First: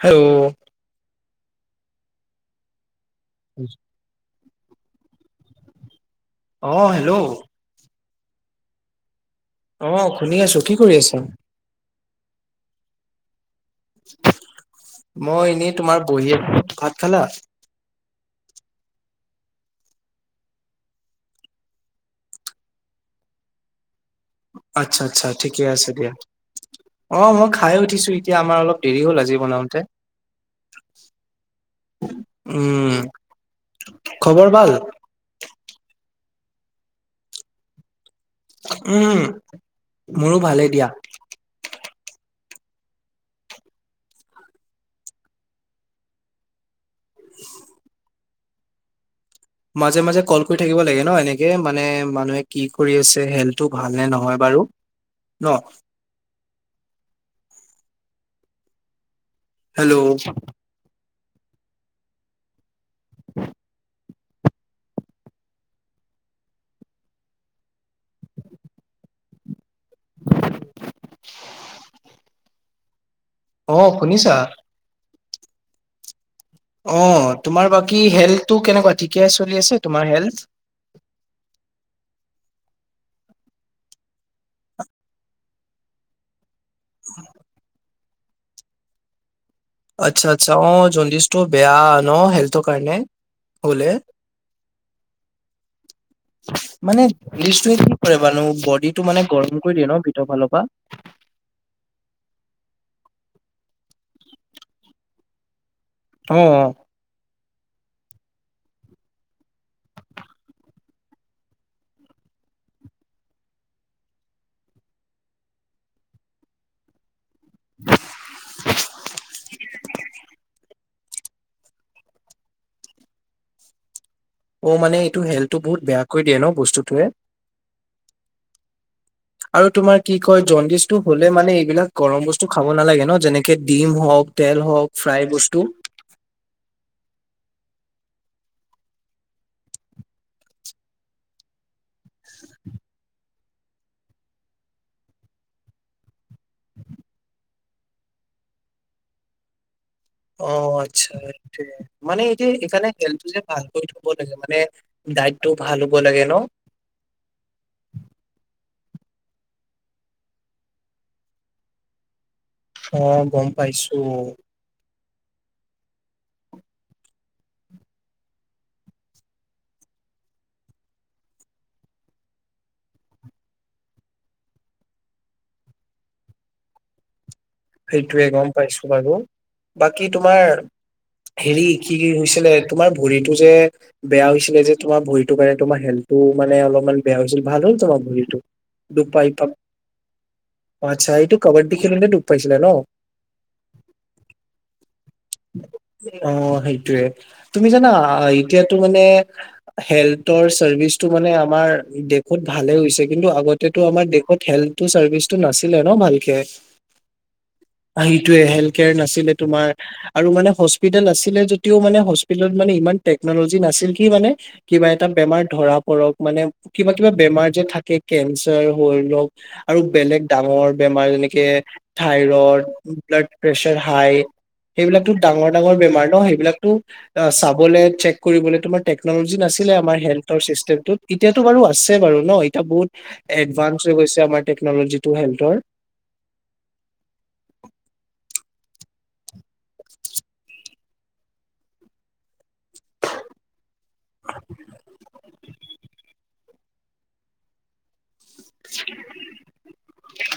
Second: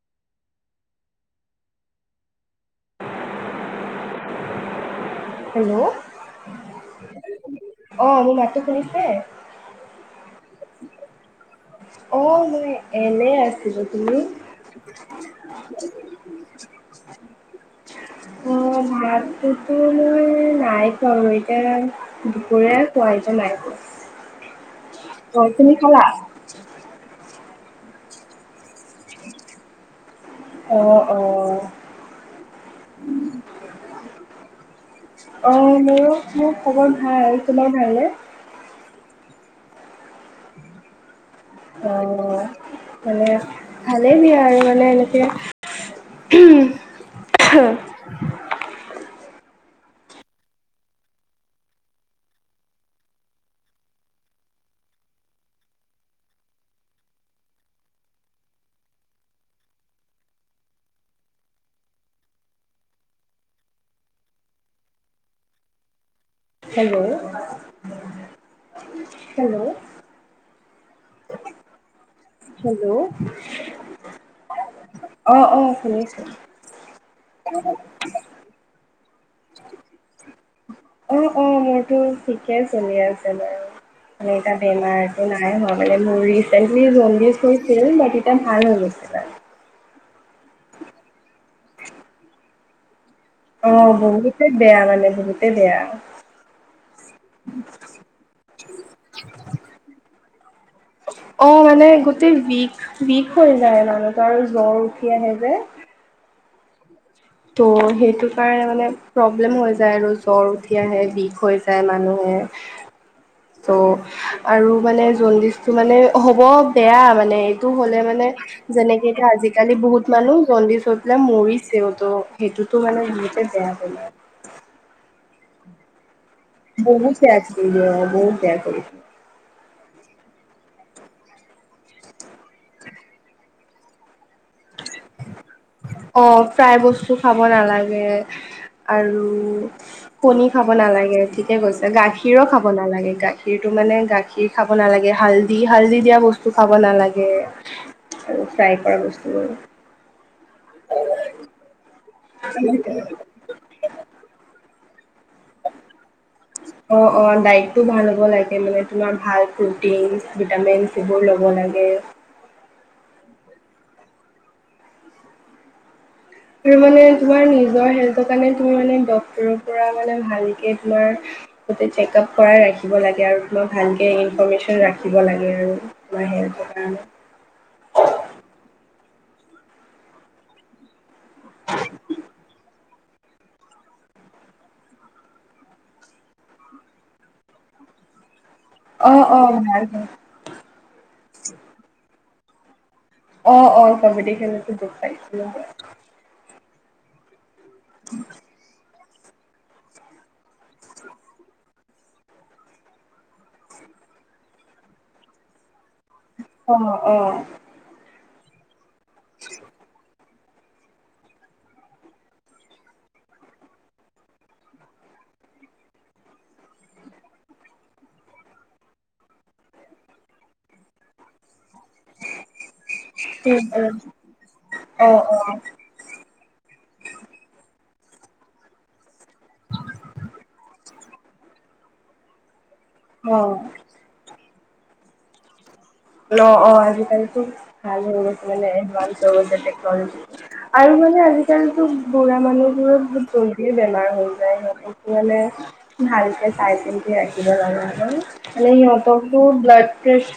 হ [unintelligible] [inaudible] [inaudible] হেল্ল' অ' হেল্ল' অ' মোৰ মাতো শুনিছে? অ' শুনি আছো, কি কৰি আছা? অ' মই এনেই আছো। কি কৈছিলি? মই এনেই তোমাৰ বহি আছো ভাত খালা? উ ভাল। সেইটো মই নাই পওঁ এতিয়া দুপোৰে পোৱজন নাই। আচ্ছা আচ্ছা অ ঠিকে তুমি আছে খালা দিয়া, অ' মোক খাই উঠিছো এতিয়া আমাৰ অলপ দেৰি হ'ল আজি বনাওঁতে। অ' অ'। উম, খবৰ ভাল? ম খবৰ ভাল, তোমাৰ ভালনে? উম, মোৰো ভালেই দিয়া। অ' মানে ভালেই বিয়া আৰু মানে এনেকে। [inaudible] হ [unintelligible] মাজে মাজে কল কৰি থাকিব লাগে ন এনেকে মানে মানুহে কি কৰি আছে হেল্থটো ভাল নে নহয় বা। [unintelligible] হেল্ল' [inaudible] হেল্ল' হেল্ল' হেল্ল' অ' শুনিছা? অ' অ' শুনিছোঁ। অ' তোমাৰ বাকী হেল্থটো কেনেকুৱা ঠিক অ' অ 'মোৰতো ঠিকে আছে। চলিছে মোৰো মানে এটা বেমাৰটো নাই ম মানে মৰি জল্ডি কৰিছিল ব এতিয়া ভাল হৈ গৈছিল। আচ্ছা আচ্ছা অ' জণ্ডিষ্টটো বেয়া ন হেল্থৰ কাৰণে। হ'লে। অ' বহুতে বেয়া মানে বহুতে বেয়া। মানে কৰে মানুহো বডিটো মানে গৰম কৰি দিয়ে ন ভিতৰ ফালৰ পৰা। [inaudible] অ' মানে গোটেই বিষ বিষ হৈ যায় মানে তাৰ জ্বৰ উঠি আহে যে। অ' অ'। ত' সেইটো কাৰণে মানে প্ৰব্লেম হৈ যায় আৰু জ্বৰ উঠি আহে বিষ হৈ যায় মানুহে এ ত আৰু মানে জণ্ডিচটো মানে হ'ব বেয়া মানে এইটো হ'লে মানে যেনেকে এতিয়া আজিকালি বহুত মানুহ জণ্ডিছ হৈ পেলাই মৰিছেও ত' সেইটোতো মানে সেনেকে বেয়া হয় না অ মানে এইটো হেলো বহুত বেয়া কৰি দিয়ে ন বস্তুটোৱে। বহুত বেয়া কৰি দিয়ে বহুত বেয়া কৰি দিয়ে আৰু তোমাৰ কি কয় জণ্ডিচটো হ'লে মানে এইবিলাক গৰম বস্তু খাব নালাগে ন যেনেকে ডিম হওঁক তেল হওঁক অ প্ৰায় বস্তু খাব খাব নালাগে আৰু কণী খাব নালাগে ঠিকেই কৈছা গাখীৰো খাব নালাগে গাখীৰটো মানে গাখীৰ খাব নালাগে হালধি হালধি দিয়া বস্ তো খাব নালাগে আৰু ফ্ৰাই কৰা বস্তুবোৰ অ আচ্ছা আচ্ছা মানে এই যে এইকাৰণে হেল টো যে ভাল কৰি থব লাগে মানে ডাইটটো ভাল হ'ব লাগে ন? অ অ দাইতটো ভাল হ'ব লাগে মানে তোমাক ভাল প্ৰটিন, ভিটামিনছ এইবোৰ ল'ব লাগে অ গম পাইছো আৰু মানে তোমাৰ নিজৰ হেল্থৰ কাৰণে তুমি মানে ডাক্তৰৰ পৰা মানে ভালকে তোমাৰ চেক আপ কৰাই ৰাখিব লাগে আৰু তোমাৰ ভালকে ইনফমেশচন ৰাখিব লাগে আৰু তোমা [unintelligible] সেইটোয়ে গম পাইছো বাৰু বাকী তোমাৰ হেৰি কি কি হৈছিলে তোমাৰ ভৰিতো যে বেয়া হৈছিলে যে তোমাৰ ভৰিটোৰ কাৰণে তোমাৰ হেল্থটো মানে অলপমান বেয়া হৈছিল ভাল হ'ল তোমাৰ ভৰিটো দুখ অ', পাই অ', ভাল হয়। আচ্ছা এইটো কাবাডী খেলোতে দুখ পাইছিলা ন? অ অ কাবাডী খেলো বখ পাইছিলো য় তুমি জানা এতিয়াতো মানে হেল্থৰ চাৰ্ভিচটো মানে আমাৰ দেশত ভালে হৈছে কিন্তু আগতেতো আমাৰ দেশত হেল্থ টো চাৰ্ভিচটো নাছিলে ন ভালকে অঁ হেল্থ কেয়াৰ নাছিলে তোমাৰ আৰু হস্পিটেল আছিলে যদিও মানে হস্পিতেলত মানে ইমান কে টেকনলজি নাছিল কি মানে কিবা এটা বেমাৰ ধৰা পক মানে কিবা কিবা বেমাৰ যে থাকে কেঞ্চাৰ হ লওক আৰু বেলেগ ডাঙৰ বেমাৰ যেনেকে থাইৰইড ব্লাড ঠিক প্ৰেছাৰ আছে, হাই সেইবিলাকতো অ', অ', ডাঙৰ ডাঙৰ বেমাৰ ন সেইবিলাকতো অ চাবলে চেক কৰিবলৈ তোমাৰ টেকন'লজি নাছিলে আমাৰ হেল্থৰ চিষ্টেমত এতিয়াাতো বাৰু আছে বাৰু ন এতিয়া বহুত অ'। এডভানস হৈ গৈছে আমাৰ টেকনলজিটো হেল্থৰ অ অ আজিকালিটো ভাল হৈ গৈছে মানে এডভানস হৈ গৈছে টেকনলজি আৰু মানে আজিকালিতো বুঢ়া মানুহ মোৰত জল্দিয়ে বেমাৰ হৈ যায় সিহঁত এইটো মানে ভালকে চাই ৰাখিব মানে সিহঁতকো ব্লাড প্ৰেচ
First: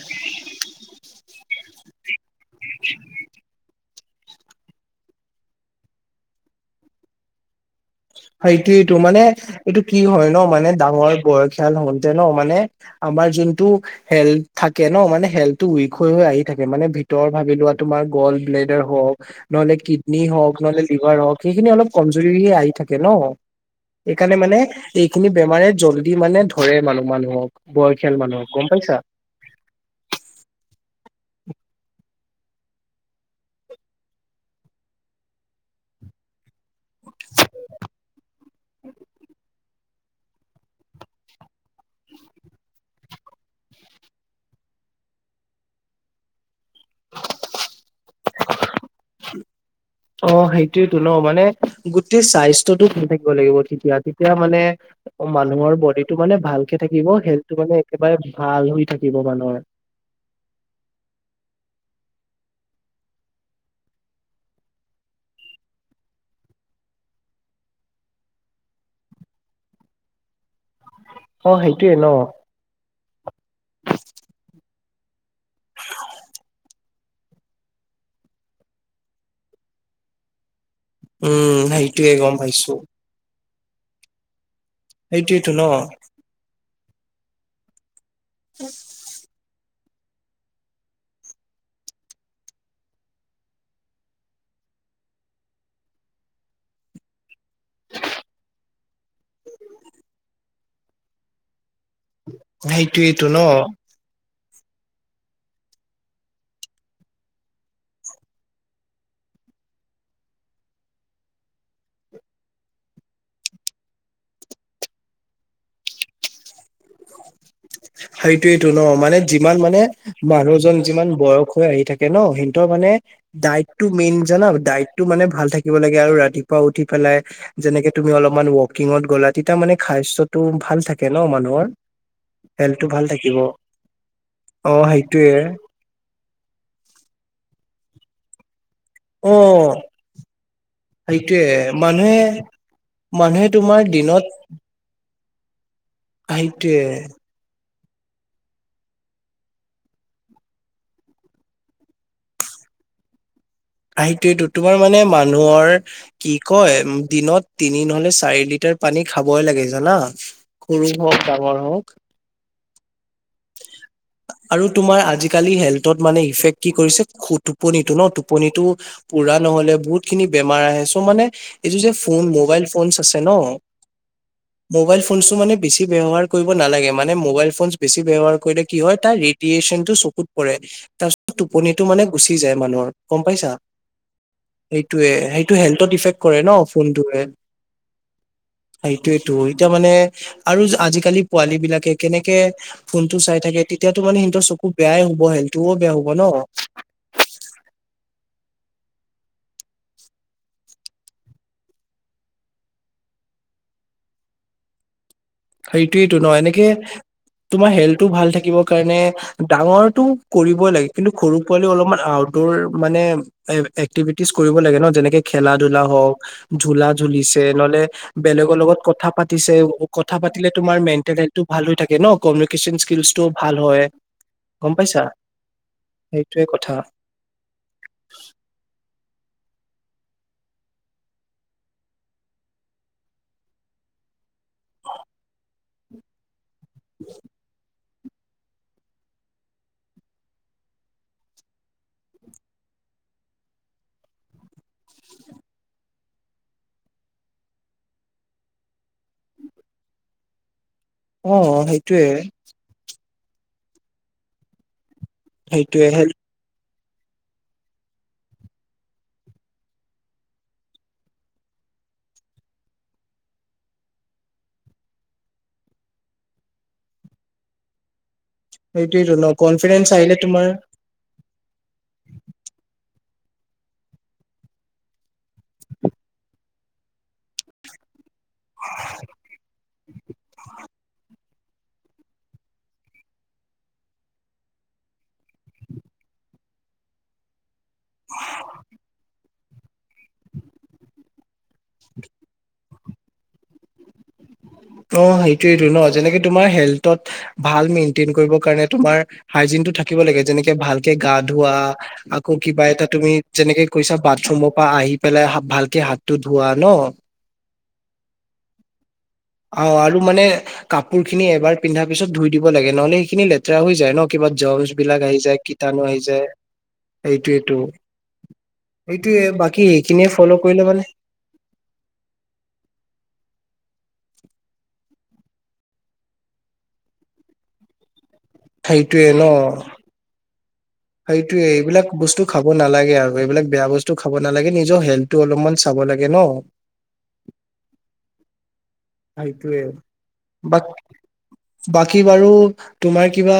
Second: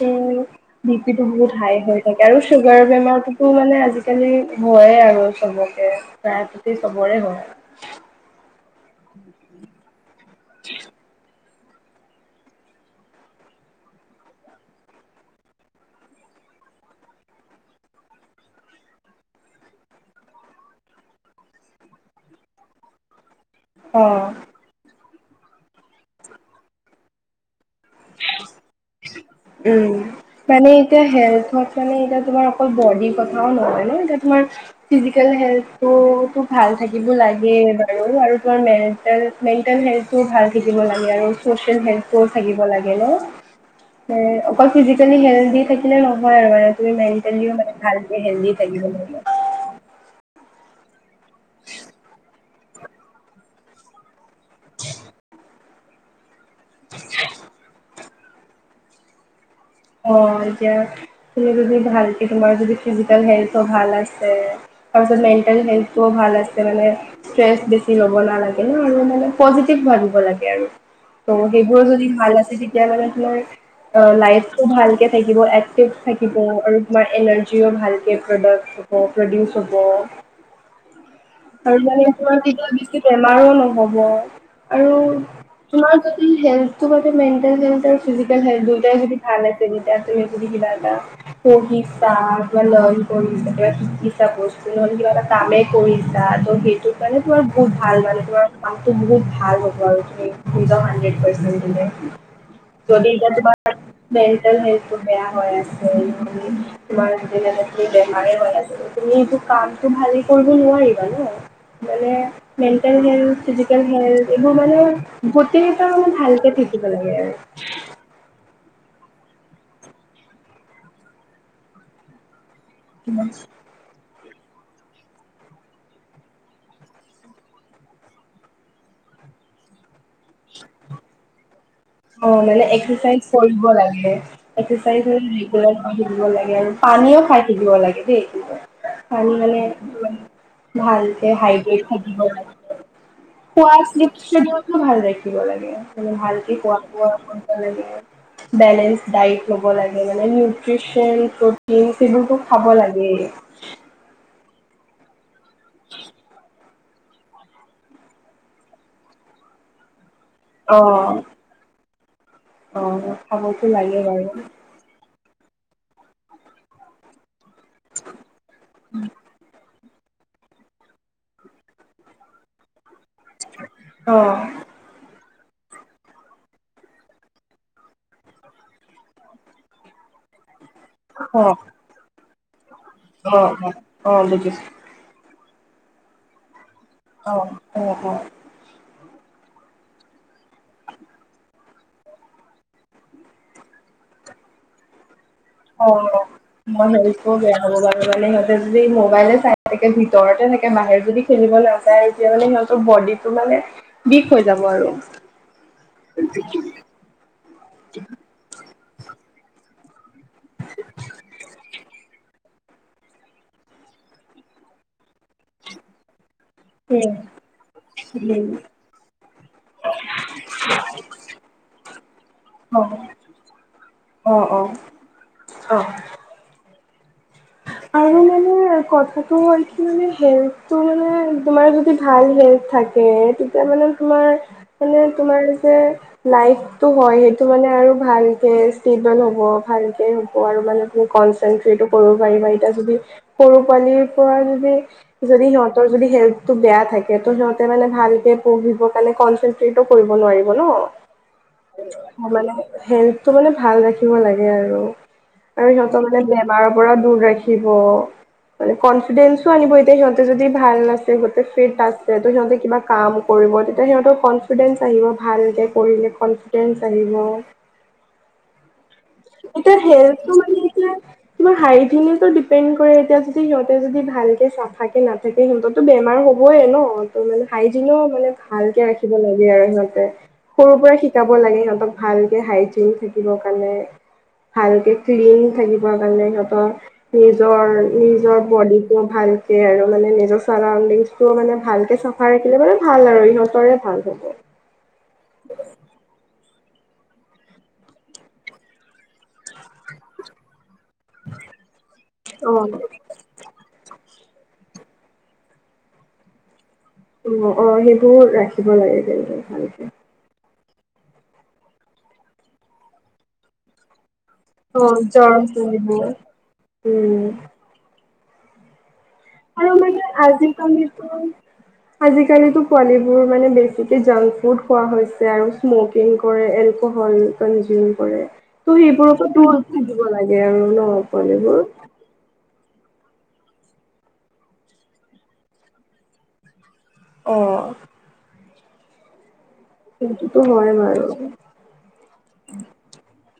টো বহুত হাই হৈ থাকে আৰু চুগাৰ বেমাৰতোত মানে আজিকালি হয়ে আৰু চবকে প্ৰায় প্ৰতিতি চবৰে হয় টো মানে এইটো কি হয় ন মানে ডাঙৰ খ হ ন মানে আমাৰ যোনটো হেল থাকে ন মানে হেলটো উইক হৈ [unintelligible] সেইখিনি অলপ কমজুৰিহে আহি থাকে ন অ সেইকাৰণে মানে এইখিনি বেমাৰে জল্দি মানে ধৰে মানুহ মানুহক বয়সীয়াল মানুহক গম পাইছা উম মানে এতিয়া হেল মানে এয়া তোমাৰ অকল বডিৰ কথাও নহয় ন এতিয়া তোমাৰ ফিজিকেল হেল্থটো ত ভাল থাকিব লাগে বাৰু আৰু তাৰ মেেল মেণ্টেল হেল্থ ভাল থাকিব লাগে। হেনক্ট্ৰ থাকিব লাগে ন অকল ফিজিকেলি হেল্ডি থাকিলে নহয় আৰু মানে তুমি মেণ্টেলিও মানে ভাল হেল্ডি থাকিব লাগিব। তেওঁলোক মানে গোটেই চাইজ [unintelligible] থাকিব লাগিব তেতিয়া তেতিয়া মানে মানুহৰ বডীটো মানে ভাল। কে থাকিব হেল্থটো মানে একেবাৰে ভাল হৈ থাকিব মানুহৰ। অ' এতিয়া তুমি যদি ভালকে তোমাৰ যদি ফিজিকেল হেল্থ ভাল আছে, তাৰপিছত মেন্টেল হেল্থটো ভাল আছে মানে ষ্টেচ বেছি ল'ব নালাগে ন আৰু মানে পজিটিভ ভাবিব লাগে। কে আৰু তোৰ অ সেইবোৰ সেইটোৱে যদি ন ভাল আছে, তেতিয়া হ'লে তোমাৰ আহ লাইফ ভালকে থাকিব, এক্টিভ থাকিব আৰু তোমাৰ এনাৰ্জিও ভালকে প্ৰডাক্ট হ'ব প্ৰডিউচ হ'ব উম আৰু মানে সেইটোয়ে গম তোমাৰ তেতিয়া পাইছো বেছি বেমাৰো নহয়। আৰু সেইটোয়েতো ন তোমাৰ যদি হেল্থ টো যদি মেণ্টেল চেণ্টল ফিজিকেল হয় দুইটাই যদি [unintelligible] নহ'লে কিবা এটা কামে কৰি যাৰ সেইটো কাৰণে তোমাৰ বহুত ভাল মানে তোমাৰ মানতো বহুত ভাল। [unintelligible] যদি সেইটোয়েতো এতিয়া ন তোমাৰ মেণ্টেল হেল্থ টো বেয়া হৈ আছে। তোমাৰ [unintelligible] তুমি সেইটো কামতটো ভালে কৰিব নোৱাৰিবা ন। মানে মেণ্টেল হেল্থ, ফিজিকেল হেল্থ, এইবোৰ মানে গোটকেইটা মানে ভালকে থাকিব। কি পালেগে? [inaudible] সেইটোৱেইটো ন'! মানে, যিমান মানে, মানুহজন যিমান বয়স হৈ আহি থাকে ন'! সি হঁতৰ মানে, ডাইটটো মেইন জানা, ডাইটটো মানে, ভাল থাকিব লাগে। আৰু ৰাতিপুৱা উঠি পেলাই, যেনেকে তুমি অলপমান ৱকিঙত গ'লা। তেতিয়া মানে, স্বাস্থ্যটো ভাল থাকে ন' মানুহৰ। অ' মানে হেল্থটো ভাল এক্সচাইজ থাকিব কৰিব লাগে, অ এক্সচাইজ মানে সেইটোয়ে ৰেগুলাৰ কৰি থাকিব লাগে। পানীও খাই থাকিব লাগে, দেই। [unintelligible] পানী অ মানে, ভালক সেইটোয়ে হাইড্ৰেট মানুহে থাকিব লাগে। মানুহে শুৱা তোমাৰ শ্লিপ দিনত শ্বেডিউলটো ভাল ৰাখি দিব লাগে, মানে ভালকে সেইটোয়ে খোৱা-বোৱা কৰিব লাগে। [inaudible] বেলেঞ্চ ডাইট ল'ব লাগে। মানে, নিউট্ৰিচন, প্ৰ'টিন সেইবোৰো খাব লাগে। আহ, সেইটোৱেটো তোমাৰ মানে মানুহৰ কি কয় দিনত তিনি নহলে চাৰি লিটাৰ পানী খাবই লাগে জানা! অ সৰু হওঁক, ডাঙৰ হওঁক। অ' খাবতো লাগে বাৰু। আৰু তোমাৰ আজিকালি, হেল্থত মানে, ইফেক্ট কি কৰিছে, [unintelligible] টোপনিটো ন' টোপনিটো পূৰা নহ'লে বহুত খিনি বেমাৰ আহে। চ' মানে, এইটো যে ফোন, মোবাইল ফোন আছে ন'! অ মোবাইল ফো ফোনটো মানে, বেছি ব্যৱহাৰ কৰিব নালাগে, মানে, মোবাইল ফোন বেছি ব্যৱহাৰ কৰিলে, কি হয়, তাৰ ৰেডিয়েচনটো চ কুত পৰে। তাৰপিছত, অ টোপনিটো মানে, গুচি যায় মানুহৰ। গম অ পাইছা? অ অ বুজিছো সেইটোৱে, সেইটোৱে হেল্থত ইফেক্ট কৰে ন'। ফোনটোৱে। অ' হ হ সেইটোৱেতো, এতিয়া মানে, আৰু আজিকালি পোৱালী বিলাকে, কেনেকে ফোন টো চাই থাকে, তেতিয়াতো মানে, সিহঁতৰ চকু বেয়াই হ'ব। [unintelligible] অ'! হ'ব ন সেই কৰোঁ, বেয়া হ'ব কাৰণে মানে, সিহঁতে যদি মোবাইলে চাই থাকে, ভিতৰতে থাকে, বাহিৰত যদি, খেলিব নাযায়। এতিয়া মানে, সিহঁতৰ ব টো মানে বিষ হৈ যাব আৰু। সেইটোৱেতো ন'! এনেকে, তোমাৰ হেল্থটো ভাল থাকিবৰ কাৰণে, ডাঙৰটো কৰিবই লাগে কিন্তু ঘৰু পোৱালি অলপমান দৰ মানে এক্টিভিটিজ কৰিব লাগে ন যেনেকে খেলা ধলা হওঁক ঝোলা উম ঝুলিিছে নহলে উম বেলেগৰ লগত কথা পাতিছে কথা পাতিলে তোমাৰ মেণ্টেল হেলটো ভাল হৈ থাকে ন কমিউনিকেশ্যন অ স্কিলছটো ভাল হয় অ', অ', গম পাইছা অ', সেইটোৱে কথা হয় কি মানে হেল্থটো মানে তোমাৰ যদি ভাল হেল্থ থাকে তেতিয়া মানে তোমাৰ তোমাৰ যে লটো হয় সেইটো মানে আৰু ভালকে স্পিড হ'ব ভালকে হ'ব আৰু মানে তুমি কনচেনট্ৰেটো কৰিব পাৰিবা যদি সৰু পোৱালিৰ পৰা যদি যদি সিহঁতৰ যদি হেল্থটো বেয়া থাকে ত' সিহঁতে মানে ভালকে পঢ়িবৰ কাৰণে কনচেনট্ৰেটো কৰিব নোৱাৰিব ন। অ সেইটোয়ে আ মানে হে সিহটো মানে ভাল ৰাখিব লাগে আৰু আৰু সেইটোয়ে সিহঁতৰ হেল্থ মানে বেমাৰৰ পৰা দূৰ ৰাখিব থখিব মানে কনফিডেসও আনিব সিহঁতে যদি ভাল নাছে সিহঁতে ফিট আছে ত সিহঁতে কিবা কাম কৰ ৰি ভি [unintelligible] সেইটোয়েতো ন এতিয়া কনফিডেন্স আহিলে হেেল্থটো তোমাৰ মানে এতিয়া িবাৰ হাইনে ডিপেণ্ড কৰে এতিয়া যদি সিহঁতে যদি ভালকে চাফাক কেে নাে তাকে সিহঁতো বেমাৰ হ'বই ন ত মানে হাইজিনো মানে ভালকে ৰাখিব লাগে আৰু সিহঁতে সৰুৰ পৰা শ শিকাব লাগে সিহঁতক ভালকে হাইজিন থাকিবৰ কাৰণে [unintelligible] ভালকে ক্লিন থাকিব কাৰণে সিহঁতৰ নিজৰ নিজৰ বডিটোো ভালকে আৰু মানে নিজৰ চাৰাডিংটো মানে ভালকে চাফা ৰাখিলে মানে ভাল আৰু ইহঁতৰে ভাল হ'ব অ সেইটোয়েইটো ন যেনেকে তোমাৰ হেল [unintelligible] গা ধোৱা আকৌ কিবা অ', এটা তুমি যেনেকে কৈছা বাট চুমৰ পৰা আহি পেলাই ভালকে হাতটো ধোৱা ন অ অ সেইবোৰ ৰাখিব লাগে কিন্তু অ ভালকে। আৰু মানে কাপোৰ খিনি এবাৰ পিন্ধা পিছত ধুই দিব লাগে নহলে সেইখিনি লেতেৰা হৈ যায় ন কিবা জলছ অ', বিলাক আহি জ্বৰ যায় কীটানণু তুলিব আহি যায় উম, এইটোয়েইটো আৰু মে ফ'ল' আজি কৰিলে মানে তি আজিকালিিতো পোৱালীিবোৰ মানে বেছিকে জ বহুত খোৱা হৈছে আৰু স্মকিং কৰে এলকহল কনজিউম কৰে। ত' সেইটোয়ে সেইবোৰৰক ন দৰকৈ দিব লাগে আৰু ন' সেইটোয়ে পোৱালীবোৰ। এইবিলাক বস্তু খাব খ নালাগে আৰু এইবিলাক বেয়া বস্তু খাব নালাগে নিজৰ হেল্থটো অলপমান চাব লাগে ন অঁ সেইটোোৱে ব হয় বাৰু। বাকী বাৰু তোমাৰ কিবা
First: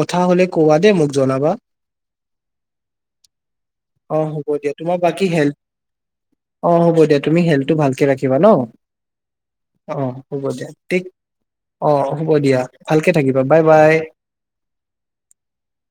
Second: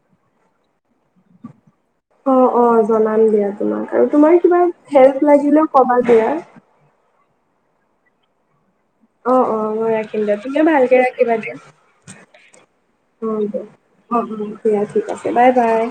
কথা হ'লে কব দে মোক জনাবা অাম দিয়া তমাক অ আৰুমাৰ হ'ব কিবা দিয়া তোমাৰ বাকী হেল্প হেল্থ লাগিলে কা দিয়া অ হ'ব দিয়া তুমি হেল্থটো ভালকে ৰাখিবা ন অ অ মই ৰাখিম দেিয় হ'ব তুমও দিয়া ভালকে ঠিক ৰাখিবা দিয়া অ হ'ব দিয়া ভালকে উ থাকিবা দে বাই বাই অ অ দয়া ঠিক আছে বাই বাই।